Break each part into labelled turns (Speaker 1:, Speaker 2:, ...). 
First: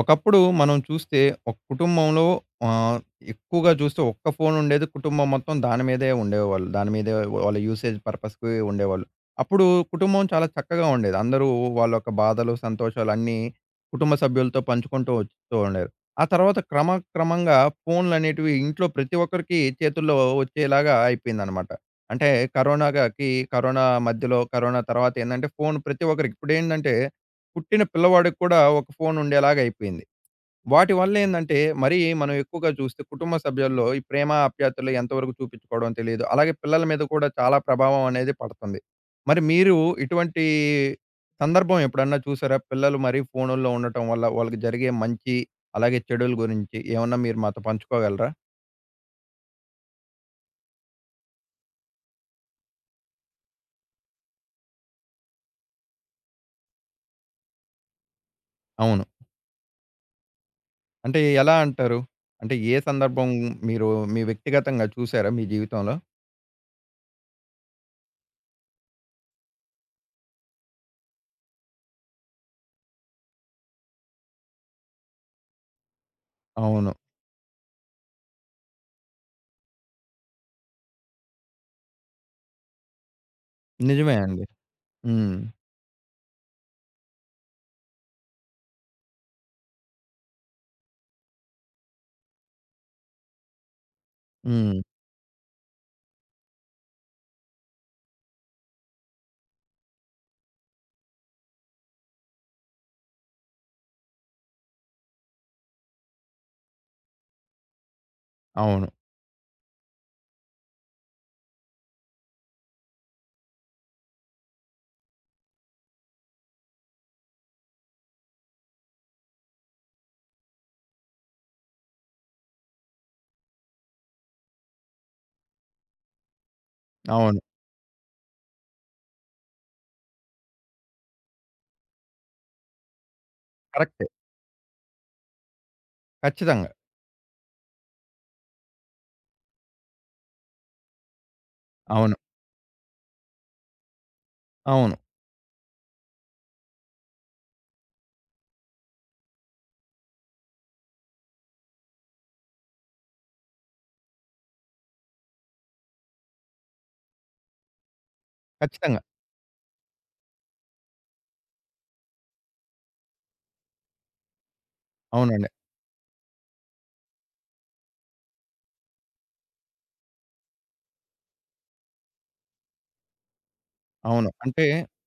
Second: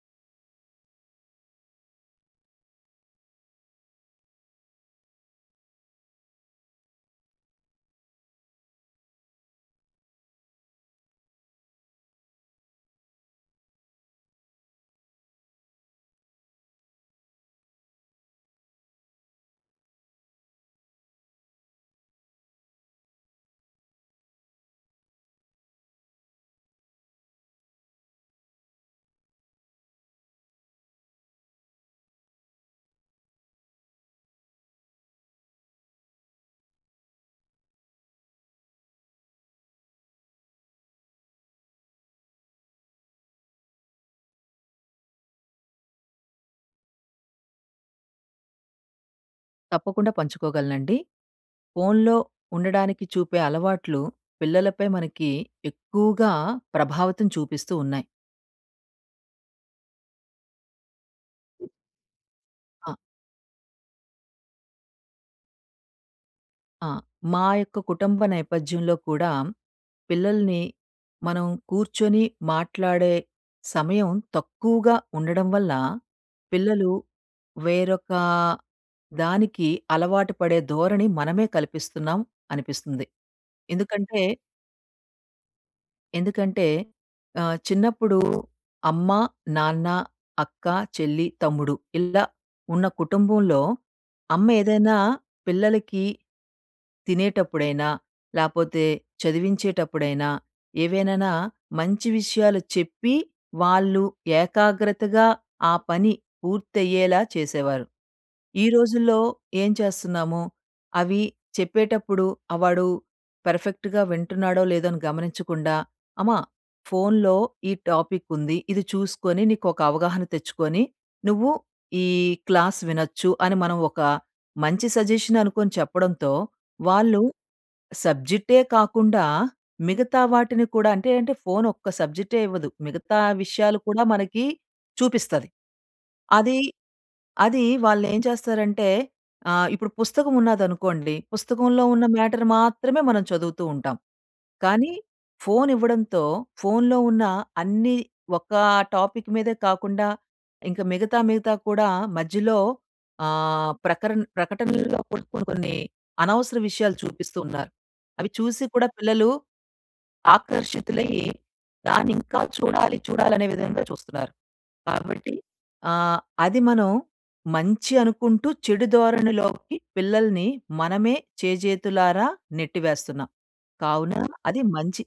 Speaker 1: ఒకప్పుడు మనం చూస్తే ఒక కుటుంబంలో ఆహ్, ఎక్కువగా చూస్తే ఒక్క ఫోన్ ఉండేది. కుటుంబం మొత్తం దాని మీదే ఉండేవాళ్ళు. దాని మీదే వాళ్ళ యూసేజ్ పర్పస్‌కి ఉండేవాళ్ళు. అప్పుడు కుటుంబం చాలా చక్కగా ఉండేది. అందరూ వాళ్ళ యొక్క బాధలు, సంతోషాలు అన్నీ కుటుంబ సభ్యులతో పంచుకుంటూ వస్తూ ఉండేరు. ఆ తర్వాత క్రమక్రమంగా ఫోన్‌లనేటివి ఇంట్లో ప్రతి ఒక్కరికి చేతుల్లో వచ్చేలాగా అయిపోయిందనమాట. అంటే కరోనాకి కరోనా మధ్యలో, కరోనా తర్వాత ఏందంటే ఫోన్ ప్రతి ఒక్కరికి ఇప్పుడేంటంటే పుట్టిన పిల్లవాడికి కూడా ఒక ఫోన్ ఉండేలాగా అయిపోయింది. వాటి వల్లేందంటే, మరీ మనం ఎక్కువగా చూస్తే కుటుంబ సభ్యుల్లో ఈ ప్రేమ, ఆప్యాయతలు ఎంతవరకు చూపిచ్చుకోవడం తెలీదు. అలాగే పిల్లల మీద కూడా చాలా ప్రభావం అనేది పడుతుంది. మరి మీరు ఇటువంటి సందర్భం ఎప్పుడన్నా చూసారా? పిల్లలు మరీ ఫోనుల్లో ఉండటం వల్ల వాళ్ళకి జరిగే మంచి, అలాగే చెడుల గురించి ఏమన్నా మీరు మాతో పంచుకోగలరా?
Speaker 2: తప్పకుండా పంచుకోగలనండి. ఫోన్‌లో ఉండడానికి చూపే అలవాట్లు పిల్లలపై మనకి ఎక్కువగా ప్రభావితం చూపిస్తూ ఉన్నాయి.
Speaker 1: అవును. అంటే ఎలా అంటారు? అంటే ఏ
Speaker 2: ఆ!
Speaker 1: సందర్భం మీరు మీ వ్యక్తిగతంగా చూసారా మీ జీవితంలో?
Speaker 2: ఆ! మా యొక్క కుటుంబ నేపథ్యంలో కూడా పిల్లల్ని మనం కూర్చొని మాట్లాడే సమయం తక్కువగా ఉండడం వల్ల పిల్లలు
Speaker 1: అవును.
Speaker 2: వేరొక దానికి అలవాటు పడే ధోరణి మనమే కల్పిస్తున్నాం అనిపిస్తుంది.
Speaker 1: నిజమే
Speaker 2: ఎందుకంటే
Speaker 1: అండి. హ్మ్.
Speaker 2: ఎందుకంటే చిన్నప్పుడు అమ్మ, నాన్న, అక్క, చెల్లి, తమ్ముడు ఇలా ఉన్న కుటుంబంలో అమ్మ
Speaker 1: హ్మ్.
Speaker 2: ఏదైనా పిల్లలకి తినేటప్పుడైనా, లేపోతే చదివించేటప్పుడైనా, ఏవేనైనా మంచి విషయాలు చెప్పి వాళ్ళు ఏకాగ్రతగా ఆ పని పూర్తయ్యేలా చేసేవారు. ఈ
Speaker 1: అవును.
Speaker 2: రోజుల్లో ఏం చేస్తున్నాము? అవి చెప్పేటప్పుడు ఆ వాడు పర్ఫెక్ట్‌గా వింటున్నాడో లేదో అని గమనించకుండా అమ్మా! ఫోనులో ఈ టాపికుంది. ఇది చూసుకొని నీకొక అవగాహన తెచ్చుకొని, నువ్వు ఈ క్లాస్ వినొచ్చు అని మనం ఒక మంచి సజెషన్ అనుకోని చెప్పడంతో, వాళ్ళు
Speaker 1: అవును.
Speaker 2: సబ్జెక్టే కాకుండా మిగతా వాటిని కూడా అంటే ఫోను ఒక్క సబ్జెక్టే ఇవ్వదు. మిగతా విషయాలు కూడా
Speaker 1: కరెక్టే.
Speaker 2: మనకి చూపిస్తది. అది,
Speaker 1: ఖచ్చితంగా.
Speaker 2: అది వాళ్ళేం చేస్తారంటే ఇప్పుడు పుస్తకం ఉన్నదనుకోండి. పుస్తకంలో ఉన్న
Speaker 1: అవును.
Speaker 2: మ్యాటర్ మాత్రమే మనం చదువుతూ ఉంటాం. కానీ
Speaker 1: అవును.
Speaker 2: ఫోను ఇవ్వడంతో, ఫోనులో ఉన్న అన్ని ఒక టాపిక్ మీదే కాకుండా, ఇంక మిగతా కూడా మధ్యలో ప్రకరణ ప్రకటనల్లో కూడా కొన్ని, కొన్ని అనవసర విషయాలు చూపిస్తూ ఉన్నారు. అవి చూసి కూడా
Speaker 1: ఖచ్చితంగా.
Speaker 2: పిల్లలు ఆకర్షితులయ్యి, దాన్ని ఇంకా చూడాలి, చూడాలనే విధంగా చూస్తున్నారు. కాబట్టి
Speaker 1: అవునండి.
Speaker 2: ఆహ్, అది మనం మంచి అనుకుంటూ చెడు ధోరణిలోకి పిల్లల్ని మనమే చేజేతులారా నెట్టివేస్తున్నాం. కావున
Speaker 1: అవును.
Speaker 2: అది
Speaker 1: అంటే
Speaker 2: మంచి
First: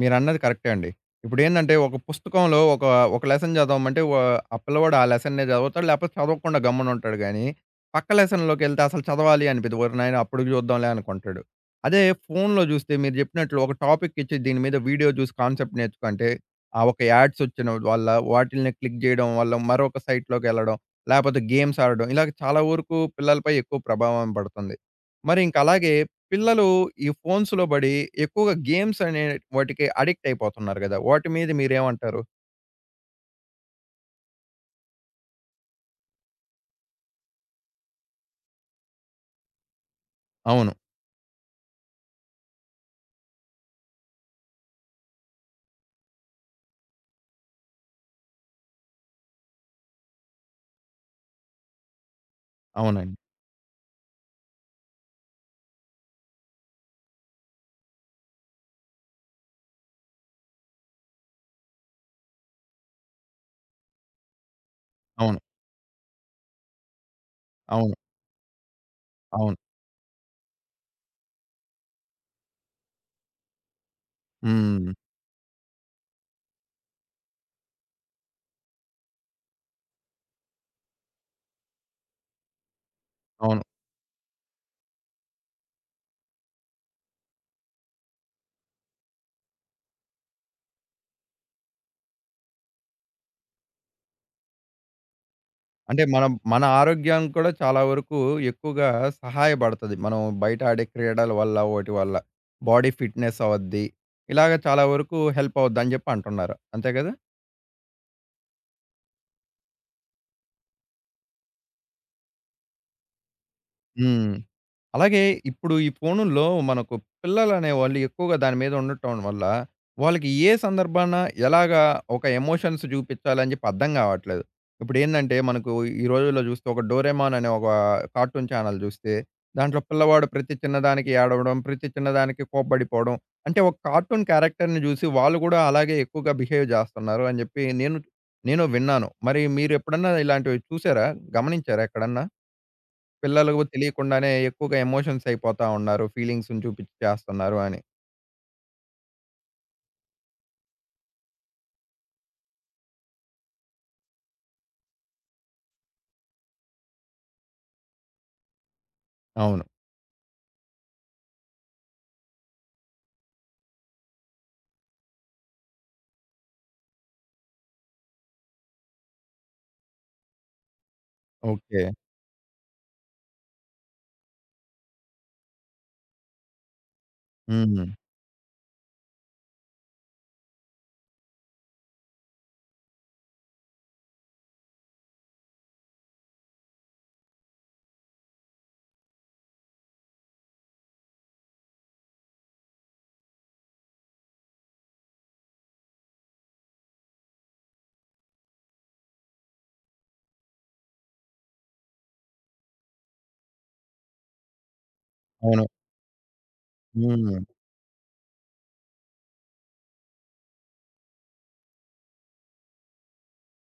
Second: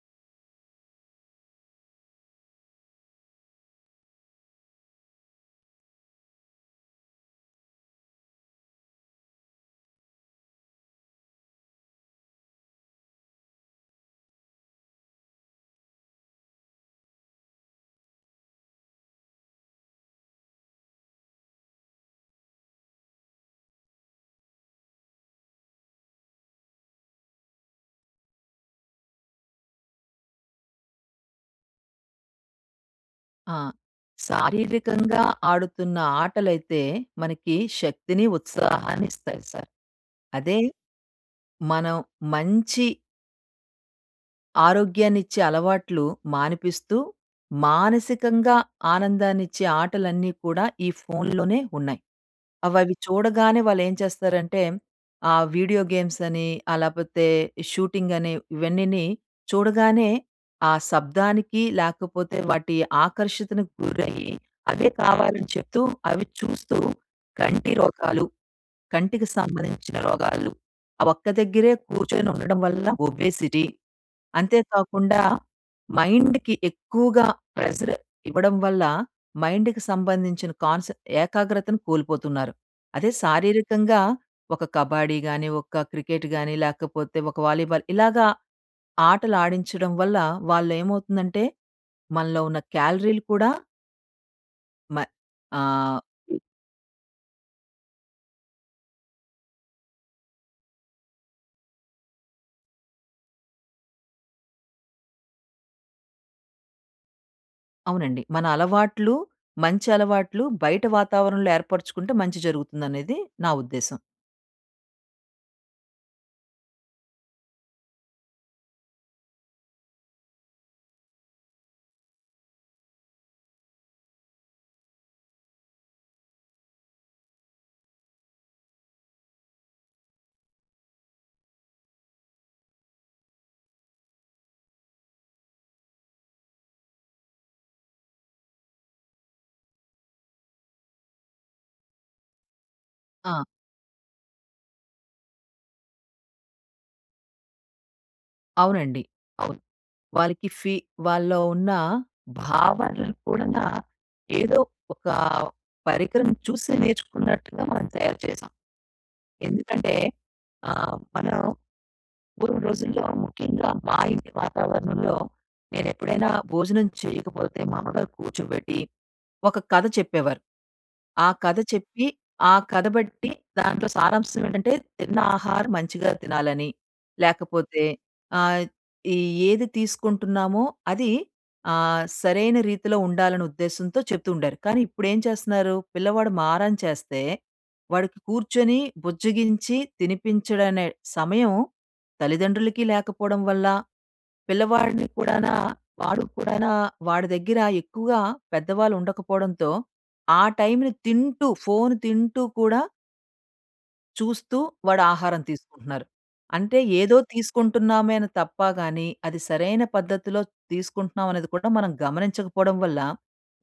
Speaker 1: మీరన్నది కరెక్టే అండి. ఇప్పుడేందంటే ఒక పుస్తకంలో ఒక లెసన్ చదవమంటే ఆ పిల్లవాడు ఆ లెసన్నే చదువుతాడు. లేపోతే చదవకుండా గమ్మునుంటాడు గానీ, పక్క లెసన్‌లోకెళ్తే అసలు చదవాలి అనిపియదు. ఓరి నాయన! అప్పుడు చూద్దాంలే అనుకుంటాడు. అదే ఫోన్‌లో జూస్తే మీరు జెప్పినట్లు ఒక టాపిక్ ఇచ్చి దీని మీద వీడియో జూసి కాన్సెప్ట్ నేర్చుకుంటే, ఆ ఒక యాడ్స్ వచ్చిన వల్ల వాటిల్ని క్లిక్ జేయడం వల్ల మరొక సైట్‌లోకెళ్ళడం, లేపోతే గేమ్స్ ఆడడం ఇలాగ చాలా వరకు పిల్లలపై ఎక్కువ ప్రభావం పడుతుంది. మరి ఇంక అలాగే పిల్లలు ఈ ఫోన్స్‌లో బడి ఎక్కువగా గేమ్స్ అనే వాటికి అడిక్ట్ అయిపోతున్నారు గదా! వాటి మీద మీరేమంటారు?
Speaker 2: ఆ! శారీరకంగా ఆడుతున్న ఆటలైతే మనకి శక్తిని, ఉత్సాహాన్ని ఇస్తాయి సార్. అదే
Speaker 1: అవును.
Speaker 2: మనం మంచి ఆరోగ్యాన్నిచ్చే అలవాట్లు మానిపిస్తూ, మానసికంగా ఆనందాన్నిచ్చే ఆటలన్నీ కూడా ఈ ఫోనులోనే ఉన్నాయి. అవవి
Speaker 1: అవునండి.
Speaker 2: చూడగానే వాళ్ళేం చేస్తారంటే, వీడియో గేమ్స్ అని, లేపోతే షూటింగ్ అని ఇవన్నీని చూడగానే ఆ శబ్దానికి, లేకపోతే వాటి ఆకర్షితకు గురయ్యి, అవే
Speaker 1: అవును.
Speaker 2: కావాలని చెప్తూ, అవి చూస్తూ కంటి
Speaker 1: అవును.
Speaker 2: రోగాలు కంటికి
Speaker 1: అవును.
Speaker 2: సంబంధించిన రోగాలు. ఆ ఒక్క దగ్గరే కూర్చొని ఉండడం వల్ల ఒబేసిటీ, అంతే
Speaker 1: హ్మ్.
Speaker 2: కాకుండా మైండ్‌కి ఎక్కువగా ప్రెషర్ ఇవ్వడం వల్ల మైండ్‌కి సంబంధించిన కాన్స్ ఏకాగ్రతను కోల్పోతున్నారు. అదే
Speaker 1: అవును.
Speaker 2: శారీరకంగా ఒక కబడ్డీ గాని, ఒక క్రికెట్ గాని, లేకపోతే ఒక వాలీబాల్ ఇలాగా ఆటలు ఆడించడం వల్ల వాళ్ళేమవుతుందంటే, మనలో ఉన్న క్యాలరీలు కూడా మ ఆహ్
Speaker 1: అంటే మనం మన ఆరోగ్యం కూడా చాలా వరకు ఎక్కువగా సహాయపడతది. మనం బయట ఆడే క్రీడల వల్ల, వాటి వల్ల. బాడీ ఫిట్‌నెస్ అవద్ది. ఇలాగ చాలా వరకు హెల్ప్ అవుద్దని జెప్పి అంటున్నారు. అంతే గదా?
Speaker 2: అవునండి. మన అలవాట్లు, మంచి అలవాట్లు బయట వాతావరణంలో ఏర్పరుచుకుంటే మంచి జరుగుతుందనేది నా ఉద్దేశం.
Speaker 1: హ్మ్. అలాగే ఇప్పుడు ఈ ఫోనుల్లో మనకు పిల్లలనేవాళ్ళు ఎక్కువగా దాని మీద ఉండటం వల్ల, వాళ్ళకి ఏ సందర్భాన ఎలాగా ఒక ఎమోషన్స్ చూపించాలని చెప్పి అర్థం కావట్లేదు. ఇప్పుడేందంటే మనకు ఈ రోజుల్లో చూస్తే ఒక 'డోరేమాన్' అనే ఒక కార్టూన్ ఛానెల్ చూస్తే, దాంట్లో పిల్లవాడు ప్రతి చిన్నదానికి ఏడవడం, ప్రతి చిన్నదానికి కోప్పడిపోవడం. అంటే ఒక కార్టూన్ క్యారెక్టర్‌ని చూసి వాళ్ళు కూడా అలాగే ఎక్కువగా బిహేవ్ చేస్తున్నారు అని చెప్పి నేను నేను విన్నాను. మరి మీరెప్పుడన్నా ఇలాంటివి చూసారా? గమనించారా ఎక్కడన్నా?
Speaker 2: ఆ!
Speaker 1: పిల్లలకు తెలియకుండానే ఎక్కువగా ఎమోషన్స్ అయిపోతా ఉన్నారు. ఫీలింగ్స్‌ని చూపించి చేస్తున్నారు అని.
Speaker 2: అవునండి. అవును. వాళ్ళకి ఫీ వాళ్ళలో ఉన్న భావనలు కూడా ఏదో ఒక పరికరం చూసి నేర్చుకున్నట్టుగా మనం తయారు చేసాం.
Speaker 1: అవును.
Speaker 2: ఎందుకంటే మనం పూర్వం రోజుల్లో ముఖ్యంగా మా ఇంటి వాతావరణంలో నేనెప్పుడైనా భోజనం చేయకపోతే మా అమ్మగారు కూర్చోబెట్టి ఒక కథ చెప్పేవారు. ఆ కథ
Speaker 1: ఓకే.
Speaker 2: చెప్పి, ఆ కథ బట్టి దాంట్లో సారాంశం ఏంటంటే తిన్న ఆహారం మంచిగా తినాలని,
Speaker 1: హ్మ్.
Speaker 2: లేకపోతే ఆహ్, ఈ ఏది తీసుకుంటున్నామో అది సరైన రీతిలో ఉండాలనే ఉద్దేశంతో చెప్తూ ఉండారు. కానీ ఇప్పుడేం చేస్తున్నారు, పిల్లవాడు మారం చేస్తే వాడికి కూర్చొని బుజ్జగించి తినిపించడనే సమయం తల్లిదండ్రులకి లేకపోవడం వల్ల పిల్లవాడిని కూడానా వాడు కూడానా వాడి దగ్గర ఎక్కువగా పెద్దవాళ్ళు ఉండకపోవడంతో, ఆ టైంని తింటూ, ఫోను తింటూ కూడా చూస్తూ వాడు ఆహారం
Speaker 1: అవును.
Speaker 2: తీసుకుంటున్నారు. అంటే ఏదో
Speaker 1: హ్మ్.
Speaker 2: తీసుకుంటున్నామేన తప్ప గాని, అది సరైన పద్ధతిలో తీసుకుంటున్నాం అనేది కూడా మనం గమనించకపోవడం వల్ల,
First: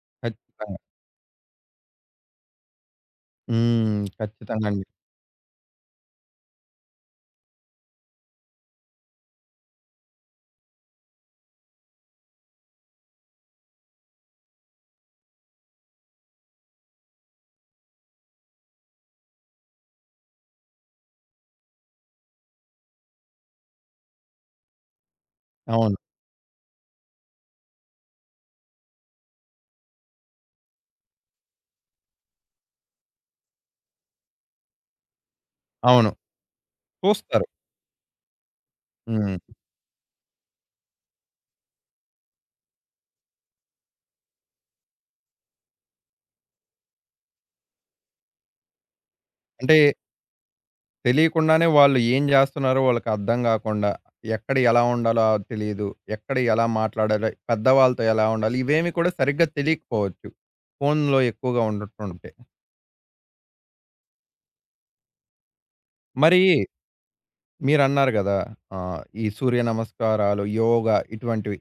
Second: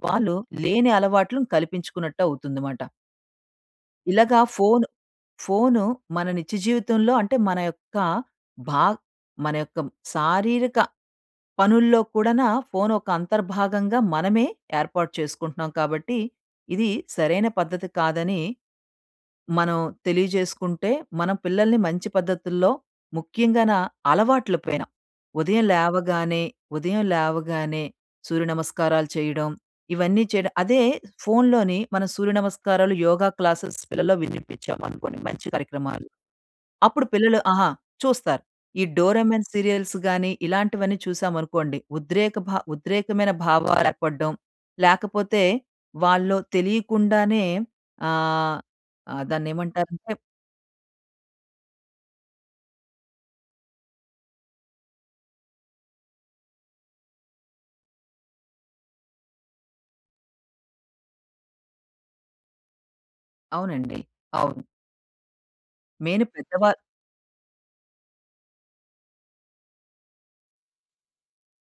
Speaker 2: వాళ్ళు
Speaker 1: ఖచ్చితంగా.
Speaker 2: లేని అలవాట్లను కల్పించుకున్నట్టు అవుతుందమాట.
Speaker 1: హ్మ్.
Speaker 2: ఇలాగా
Speaker 1: ఖచ్చితంగా అండి.
Speaker 2: ఫోను మన నిత్య జీవితంలో అంటే భా మన యొక్క శారీరక పనుల్లో కూడానా ఫోను ఒక అంతర్భాగంగా మనమే ఏర్పాటు చేసుకుంటున్నాం కాబట్టి, ఇది సరైన పద్ధతి కాదని మనం తెలియజేసుకుంటే, మనం పిల్లల్ని మంచి పద్ధతుల్లో ముఖ్యంగాన అలవాట్ల పైన ఉదయం
Speaker 1: అవును.
Speaker 2: లేవగానే ఉదయం లేవగానే సూర్య నమస్కారాలు చేయడం, ఇవన్నీ చేయడం అదే ఫోనులోని మనం సూర్య నమస్కారాలు, యోగా క్లాసెస్ పిల్లల్లో వినిపించామనుకోండి మంచి కార్యక్రమాలు.
Speaker 1: అవును.
Speaker 2: అప్పుడు పిల్లలు
Speaker 1: చూస్తారు.
Speaker 2: ఆహా! చూస్తారు. ఈ
Speaker 1: హ్మ్.
Speaker 2: డోరేమోన్ సీరియల్స్ గాని, ఇలాంటివన్నీ చూసామనుకోండి. ఉద్రేకమైన భావాలు ఏర్పడడం, లేకపోతే వాళ్ళు తెలియకుండానే ఆహ్, ఆహ్,
Speaker 1: అంటే
Speaker 2: దాన్నేమంటారంటే
Speaker 1: తెలియకుండానే వాళ్ళు ఏం జేస్తున్నారో వాళ్ళకి అర్థం గాకుండా, ఎక్కడ ఎలా ఉండాలో తెలీదు. ఎక్కడ ఎలా మాట్లాడాలో, పెద్దవాళ్ళతో ఎలా ఉండాలి, ఇవేమి కూడా సరిగ్గా తెలియకపోవచ్చు. ఫోన్‌లో ఎక్కువగా ఉండటుంటే.
Speaker 2: అవునండి. అవును. మెయిన్
Speaker 1: మరి
Speaker 2: పెద్దవాళ్ళు
Speaker 1: మీరన్నారు గదా! ఈ సూర్య నమస్కారాలు, యోగా ఇటువంటివి.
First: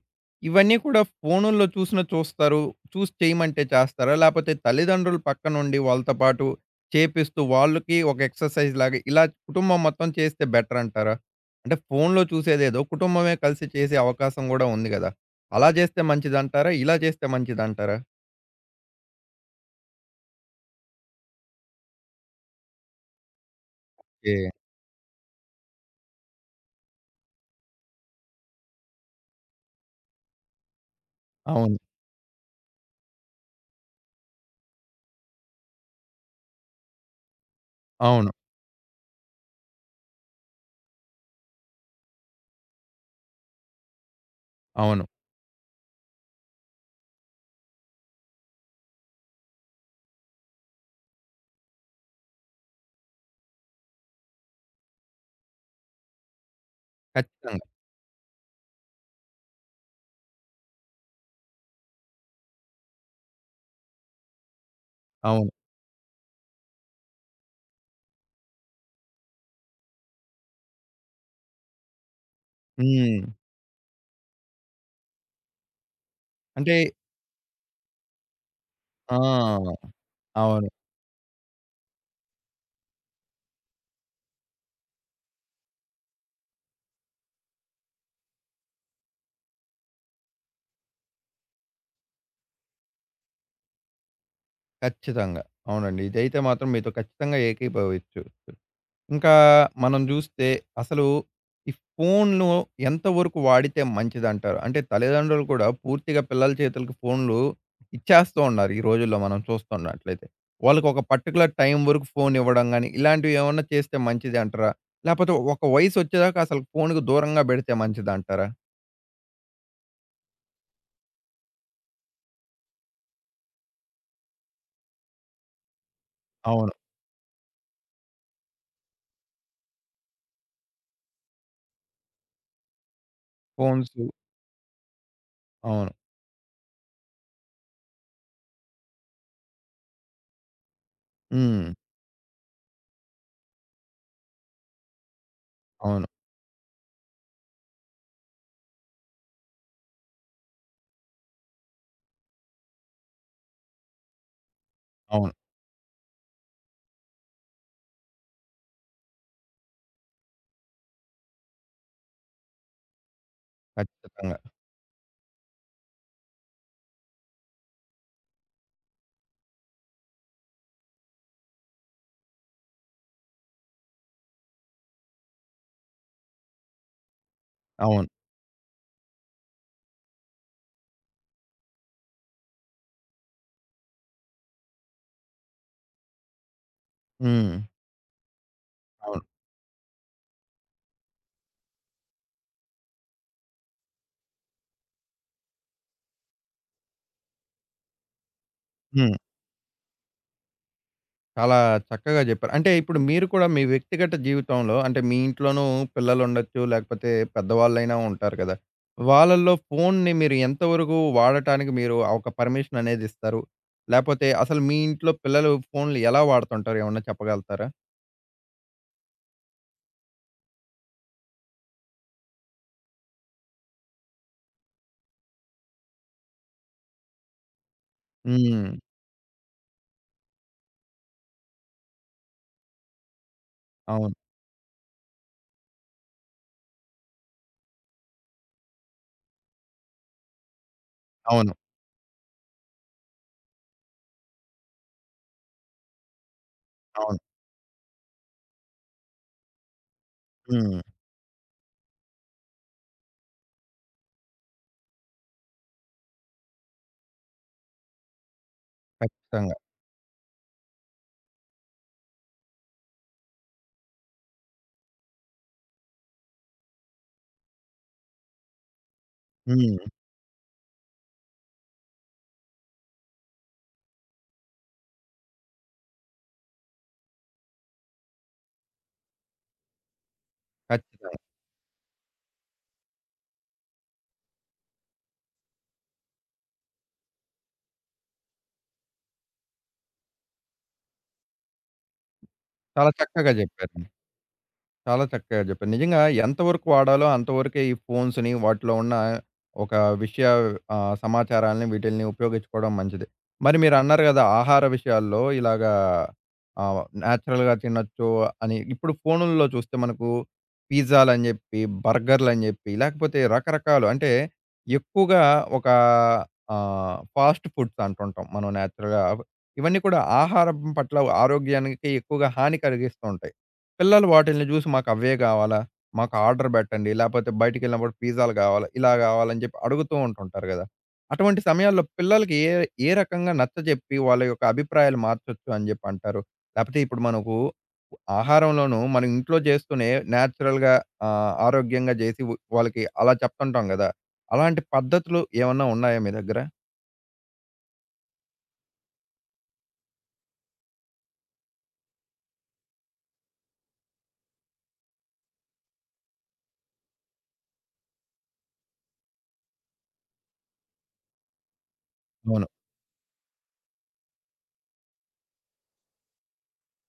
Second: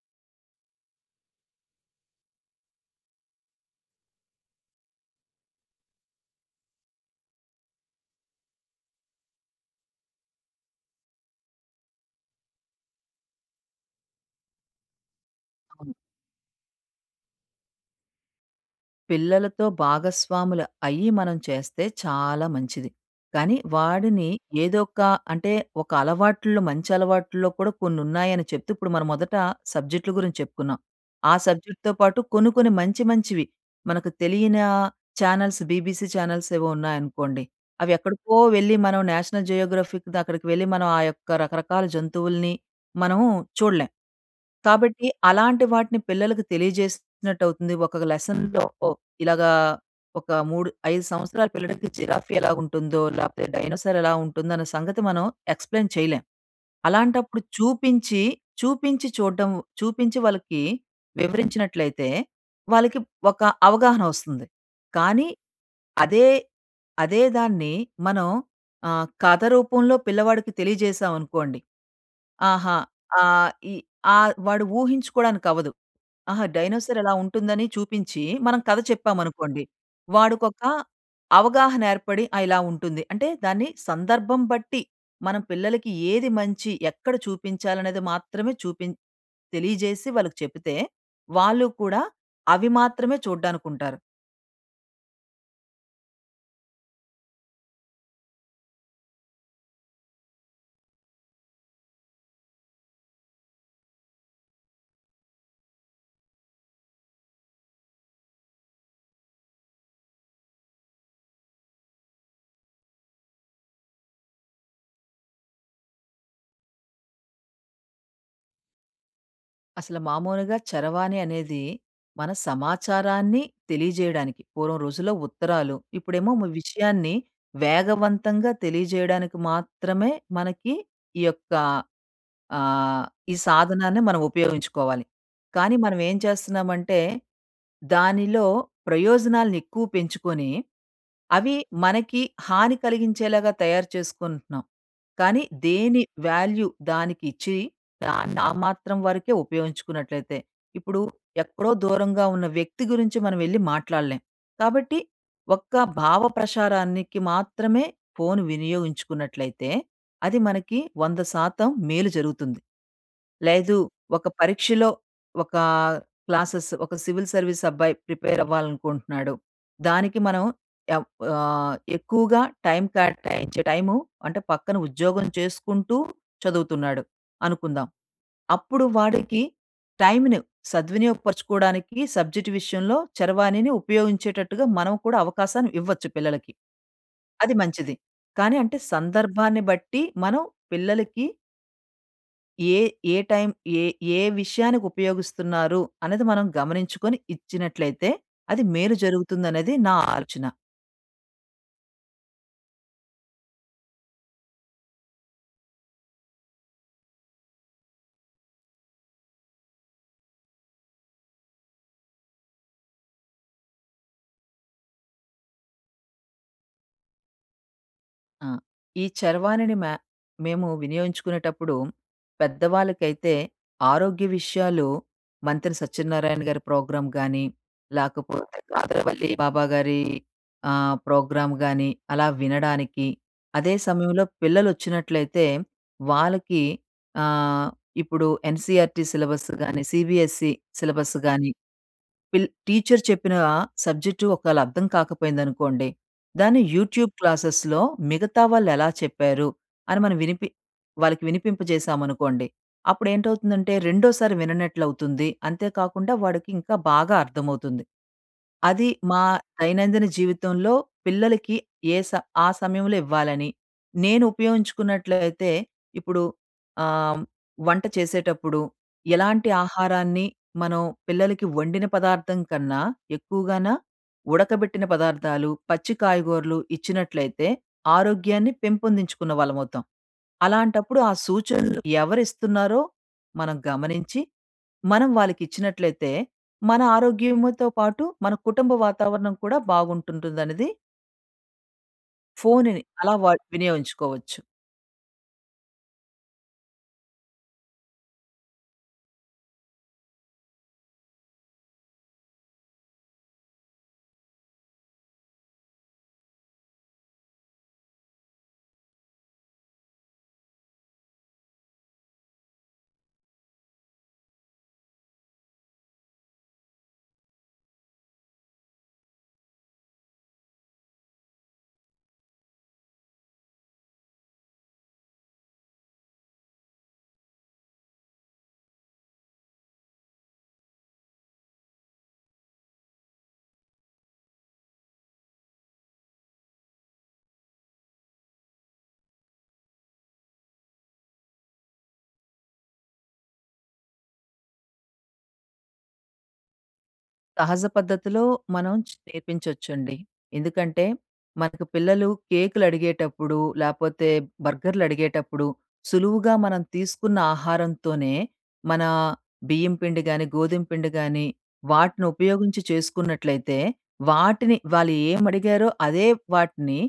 Speaker 1: ఇవన్నీ కూడా ఫోనుల్లో చూసినా చూస్తారు, చూసి చేయమంటే చేస్తారా? లేపోతే తల్లిదండ్రులు పక్కనుండి వాళ్ళతో పాటు చేపిస్తూ వాళ్ళకి ఒక ఎక్సర్‌సైజ్ లాగా ఇలా కుటుంబం మొత్తం చేస్తే బెటర్ అంటారా? అంటే ఫోనులో చూసేదేదో కుటుంబమే కలిసి చేసే అవకాశం గూడా ఉంది గదా! అలా
Speaker 2: అవును.
Speaker 1: చేస్తే మంచిదంటారా? ఇలా చేస్తే మంచిదంటారా?
Speaker 2: పిల్లలతో భాగస్వాములు అయ్యి మనం చేస్తే చాలా మంచిది. కానీ వాడిని
Speaker 1: ఓకే.
Speaker 2: ఏదో ఒక అంటే ఒక అలవాట్లో మంచి అలవాట్లో కూడా కొన్నున్నాయని చెప్తూ ఇప్పుడు మనం మొదట సబ్జెక్ట్‌ల గురించి చెప్పుకున్నాం. ఆ
Speaker 1: అవును.
Speaker 2: సబ్జెక్ట్‌తో పాటు కొన్ని కొన్ని మంచి మంచివి మనకు తెలియని ఛానల్స్ బీబీసీ ఛానల్స్ ఏవో ఉన్నాయనుకోండి. అవి
Speaker 1: అవును.
Speaker 2: ఎక్కడికో వెళ్లి మనం నేషనల్ జియోగ్రఫిక్ అక్కడికి వెళ్లి మనం ఆ యొక్క రకరకాల జంతువుల్ని మనం చూడలేం. కాబట్టి
Speaker 1: అవును.
Speaker 2: అలాంటి వాటిని పిల్లలకి తెలియజేసినట్టవుతుంది. ఒక లెసన్‌లో ఇలాగా ఒక 3, 5 సంవత్సరాల పిల్లడికి జిరాఫీ ఎలాగుంటుందో, లేపోతే డైనోసార్ ఎలా ఉంటుందన్న సంగతి మనం ఎక్స్‌ప్లెయిన్ చేయలేం. అలాంటప్పుడు
Speaker 1: ఖచ్చితంగా.
Speaker 2: చూపించి, చూపించి చూడ్డం చూపించి వాళ్ళకి వివరించినట్లయితే, వాళ్ళకి ఒక అవగాహన ఒస్తుంది. కానీ
Speaker 1: అవును.
Speaker 2: అదే, అదే దాన్ని మనం కథ రూపంలో పిల్లవాడికి తెలియజేశామనుకోండి ఆహా!
Speaker 1: హ్మ్.
Speaker 2: ఆహ్, ఈ వాడు ఊహించుకోవడానికవ్వదు. ఆహా!
Speaker 1: అంటే
Speaker 2: డైనోసార్ ఇలా ఉంటుందని చూపించి, మనం కథ చెప్పామనుకోండి.
Speaker 1: ఆ!
Speaker 2: వాడికొక
Speaker 1: అవును.
Speaker 2: అవగాహన ఏర్పడి, ఆ! ఇలా ఉంటుంది. అంటే దాన్ని సందర్భం బట్టి, మనం పిల్లలకి ఏది మంచి, ఎక్కడ చూపించాలనేది మాత్రమే తెలియజేసి వాళ్ళకి చెప్తే, వాళ్ళు కూడా అవి మాత్రమే చూడ్డానికుంటారు.
Speaker 1: ఖచ్చితంగా. అవునండి. ఇదైతే మాత్రం మీతో ఖచ్చితంగా ఏకీభవించొచ్చు. ఇంకా మనం జూస్తే అసలు ఈ ఫోన్‌ను ఎంతవరకు వాడితే మంచిదంటారు? అంటే తల్లిదండ్రులు కూడా పూర్తిగా పిల్లల చేతులకి ఫోన్‌లు ఇచ్చేస్తూ ఉన్నారు. ఈ రోజుల్లో మనం చూస్తున్నట్లయితే. వాళ్ళకి ఒక పర్టిక్యులర్ టైం వరకు ఫోన్ ఇవ్వడం గాని, ఇలాంటివి ఏమన్నా చేస్తే మంచిదంటారా? లేపోతే ఒక వయసొచ్చేదాకా అసలు ఫోన్‌కి దూరంగా బెడితే మంచిదంటారా?
Speaker 2: అసలు మామూలుగా చరవాణి అనేది మన సమాచారాన్ని తెలియజేయడానికి పూర్వం రోజుల్లో ఉత్తరాలు ఇప్పుడేమో
Speaker 1: అవును.
Speaker 2: విషయాన్ని వేగవంతంగా తెలియజేయడానికి మాత్రమే మనకి ఈ యొక్క ఆహ్, ఈ
Speaker 1: ఫోన్స్.
Speaker 2: సాధనాన్ని మనం ఉపయోగించుకోవాలి. కానీ
Speaker 1: అవును.
Speaker 2: మనం ఏం చేస్తున్నామంటే, దానిలో ప్రయోజనాలను ఎక్కువ పెంచుకొని, అవి
Speaker 1: హ్మ్.
Speaker 2: మనకి హాని కలిగించేలాగా తయారు చేసుకుంటున్నాం. కానీ దేని
Speaker 1: అవును.
Speaker 2: వాల్యూ దానికిచ్చి, దాన్ని ఆ మాత్రం వరకే ఉపయోగించుకున్నట్లయితే, ఇప్పుడు ఎక్కడో దూరంగా ఉన్న వ్యక్తి గురించి మనం వెళ్లి మాట్లాడలేం. కాబట్టి,
Speaker 1: అవును.
Speaker 2: ఒక్క భావ ప్రసారానికి మాత్రమే ఫోను వినియోగించుకున్నట్లయితే అది మనకి 100% మేలు జరుగుతుంది. లేదు ఒక
Speaker 1: ఖచ్చితంగా.
Speaker 2: పరీక్షలో ఒక క్లాసెస్ ఒక సివిల్ సర్వీస్ అబ్బాయి ప్రిపేర్ అవ్వాలనుకుంటున్నాడు. దానికి మనం ఎవ్ ఎక్కువగా టైం కేటాయించే టైము అంటే పక్కన ఉద్యోగం చేసుకుంటూ చదువుతున్నాడు అనుకుందాం.
Speaker 1: అవును.
Speaker 2: అప్పుడు వాడికి టైంని సద్వినియోగపరుచుకోవడానికి సబ్జెక్ట్ విషయంలో చరవాణిని ఉపయోగించేటట్టుగా మనం కూడా అవకాశాన్ని ఇవ్వచ్చు పిల్లలకి. అది
Speaker 1: హ్మ్.
Speaker 2: మంచిది. కానీ అంటే
Speaker 1: అవును.
Speaker 2: సందర్భాన్ని బట్టి మనం పిల్లలకి ఏ, ఏ టైం ఏ, ఏ విషయానికి ఉపయోగిస్తున్నారు అనేది మనం గమనించుకొని ఇచ్చినట్లయితే అది మేలు
Speaker 1: హ్మ్.
Speaker 2: జరుగుతుందనేది నా ఆలోచన.
Speaker 1: చాలా చక్కగా జెప్పారు. అంటే ఇప్పుడు మీరు కూడా మీ వ్యక్తిగత జీవితంలో అంటే మీ ఇంట్లోనూ పిల్లలుండొచ్చు, లేకపోతే పెద్దవాళ్ళైనా ఉంటారు కదా! వాళ్ళల్లో ఫోన్‌ని మీరు ఎంతవరకు వాడటానికి మీరు ఒక పర్మిషన్ అనేది ఇస్తారు? లేపోతే అసలు మీ ఇంట్లో పిల్లలు ఫోన్‌లు ఎలా వాడుతుంటారు? ఏమన్నా చెప్పగలుగుతారా?
Speaker 2: ఆ! ఈ చరవాణిని మేము వినియోగించుకునేటప్పుడు, పెద్దవాళ్ళకైతే ఆరోగ్య విషయాలు మంత్రి సత్యనారాయణ గారి ప్రోగ్రామ్ గాని, లేకపోతే
Speaker 1: హ్మ్.
Speaker 2: కాదరవల్లి బాబా గారి ప్రోగ్రామ్ గాని అలా వినడానికి, అదే
Speaker 1: అవును.
Speaker 2: సమయంలో పిల్లలొచ్చినట్లయితే వాళ్ళకి ఆహ్, ఇప్పుడు ఎన్‌సీఈఆర్‌టీ సిలబస్ గాని, సీబీఎస్‌ఈ సిలబస్ గాని
Speaker 1: అవును.
Speaker 2: టీచర్ చెప్పిన సబ్జెక్టు ఒకవేళ అర్థం కాకపోయిందనుకోండి, దాన్ని యూట్యూబ్
Speaker 1: అవును.
Speaker 2: క్లాసెస్‌లో మిగతా వాళ్ళెలా చెప్పారు అని మనం
Speaker 1: హ్మ్.
Speaker 2: వాళ్ళకి వినిపింపజేశామనుకోండి, అప్పుడేంటవుతుందంటే రెండోసారి విననట్లవుతుంది. అంతే కాకుండా వాడికి ఇంకా బాగా అర్థమవుతుంది. అది మా
Speaker 1: ఖచ్చితంగా.
Speaker 2: దైనందిన జీవితంలో పిల్లలకి ఏ స ఆ సమయంలో ఇవ్వాలని, నేను ఉపయోగించుకున్నట్లయితే ఇప్పుడు ఆహ్, వంట చేసేటప్పుడు ఎలాంటి
Speaker 1: హ్మ్.
Speaker 2: ఆహారాన్ని మనం పిల్లలకి వండిన పదార్థం కన్నా ఎక్కువగాన ఉడకబెట్టిన పదార్థాలు, పచ్చి కాయగూరలు ఇచ్చినట్లయితే ఆరోగ్యాన్ని పెంపొందించుకున్న వాళ్ళమవుతాం. అలాంటప్పుడు
Speaker 1: ఖచ్చితంగా.
Speaker 2: ఆ సూచనలు ఎవరిస్తున్నారో మనం గమనించి, మనం వాళ్ళకిచ్చినట్లయితే మన ఆరోగ్యంతో పాటు మన కుటుంబ వాతావరణం కూడా బాగుంటుంటుందనేది ఫోనుని
Speaker 1: చాలా
Speaker 2: అలా
Speaker 1: చక్కగా జెప్పారు.
Speaker 2: వినియోగించుకోవచ్చు.
Speaker 1: చాలా చక్కగా చెప్పారు. నిజంగా ఎంతవరకు వాడాలో అంతవరకే ఈ ఫోన్స్‌ని, వాటిలో ఉన్న ఒక విషయ సమాచారాల్ని వీటిల్ని ఉపయోగించుకోవడం మంచిది. మరి మీరన్నారు కదా! ఆహార విషయాల్లో ఇలాగా నేచురల్‌గా తినొచ్చు అని. ఇప్పుడు ఫోనుల్లో చూస్తే మనకు పిజ్జాలని చెప్పి, బర్గర్‌లని చెప్పి, లేకపోతే రకరకాలు అంటే ఎక్కువగా ఒక ఫాస్ట్ ఫుడ్స్ అంటుంటాం మనం నేచురల్‌గా. ఇవన్నీ కూడా ఆహారం పట్ల ఆరోగ్యానికి ఎక్కువగా హాని కలిగిస్తూ ఉంటాయి. పిల్లలు వాటిల్ని జూసి మాకవ్వే గావాలా, మాకు ఆర్డర్ బెట్టండి, లేపోతే బయటికెళ్ళినప్పుడు పిజ్జాలు గావాలా, ఇలా గావాలని జెప్పి అడుగుతూ ఉంటుంటారు గదా! అటువంటి సమయాల్లో పిల్లలకి ఏ ఏ రకంగా నచ్చజెప్పి వాళ్ళ యొక్క అభిప్రాయాలు మార్చొచ్చు అని జెప్పంటారు? లేపోతే ఇప్పుడు మనకు ఆహారంలోనూ మనం ఇంట్లో జేస్తూనే నేచురల్‌గా ఆరోగ్యంగా జేసి వాళ్ళకి అలా చెప్తుంటాం గదా! అలాంటి పద్ధతులు ఏమన్నా ఉన్నాయా మీ దగ్గర?
Speaker 2: సహజ పద్ధతిలో మనం నేర్పించొచ్చండి. ఎందుకంటే, మనకు పిల్లలు కేకులు అడిగేటప్పుడు, లేపోతే బర్గర్‌లు అడిగేటప్పుడు, సులువుగా మనం తీసుకున్న ఆహారంతోనే మన బియ్యం పిండి గాని, గోధుమ పిండి గాని, వాటిని
Speaker 1: అవును.
Speaker 2: ఉపయోగించి చేసుకున్నట్లయితే, వాటిని వాళ్ళు ఏమడిగారో అదే వాటిని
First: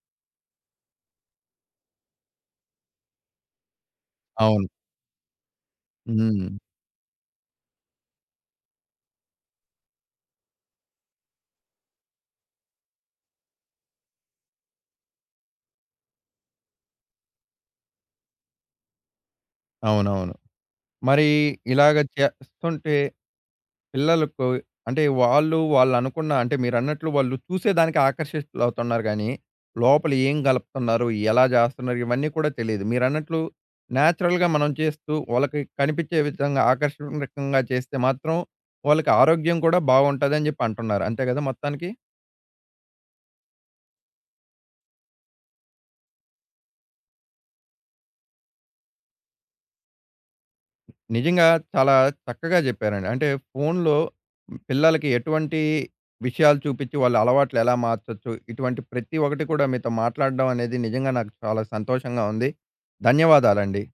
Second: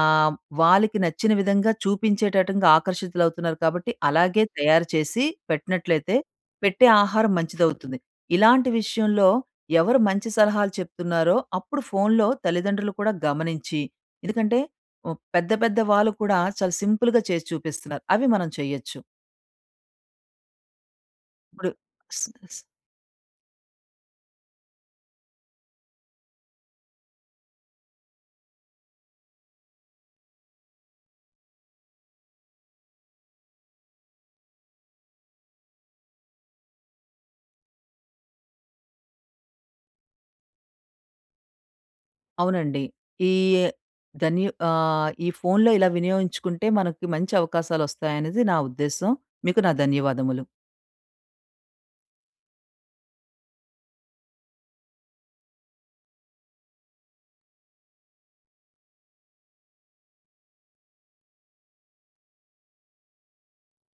Speaker 2: ఆహ్, వాళ్ళకి నచ్చిన విధంగా చూపించేటటంగా ఆకర్షితులవుతున్నారు కాబట్టి, అలాగే
Speaker 1: అవును.
Speaker 2: తయారు చేసి పెట్టినట్లయితే,
Speaker 1: హ్మ్.
Speaker 2: పెట్టే ఆహారం మంచిదవుతుంది. ఇలాంటి విషయంలో ఎవరు మంచి సలహాలు చెప్తున్నారో అప్పుడు ఫోన్‌లో తల్లిదండ్రులు కూడా గమనించి, ఎందుకంటే ఓహ్, పెద్ద పెద్ద వాళ్ళు కూడా చాలా సింపుల్‌గా చేసి చూపిస్తున్నారు. అవి మనం చేయొచ్చు.
Speaker 1: అవునవును. మరి
Speaker 2: ఇప్పుడు
Speaker 1: ఇలాగ
Speaker 2: స్ స్
Speaker 1: చేస్తుంటే పిల్లలకు అంటే వాళ్ళనుకున్న అంటే మీరన్నట్లు వాళ్ళు చూసేదానికి ఆకర్షితులవుతున్నారు గానీ, లోపల ఏం కలుపుతున్నారు? ఎలా చేస్తున్నారు? ఇవన్నీ కూడా తెలీదు. మీరన్నట్లు నేచురల్‌గా మనం చేస్తూ వాళ్ళకి కనిపించే విధంగా ఆకర్షణీయంగా చేస్తే మాత్రం వాళ్ళకి ఆరోగ్యం కూడా బాగుంటదని జెప్పి అంటున్నారు. అంతే గదా మొత్తానికి?
Speaker 2: అవునండి. ఈ ఈ ఫోన్‌లో ఇలా వినియోగించుకుంటే మనకి మంచి అవకాశాలొస్తాయనేది నా ఉద్దేశ్యం. మీకు నా ధన్యవాదములు.
Speaker 1: నిజంగా చాలా చక్కగా చెప్పారండి. అంటే ఫోన్‌లో పిల్లలకి ఎటువంటి విషయాలు చూపించి వాళ్ళ అలవాట్లు ఎలా మార్చొచ్చు? ఇటువంటి ప్రతి ఒక్కటి కూడా మీతో మాట్లాడడం అనేది నిజంగా నాకు చాలా సంతోషంగా ఉంది. ధన్యవాదాలండి.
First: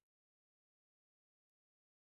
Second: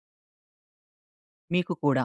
Speaker 2: మీకు కూడా.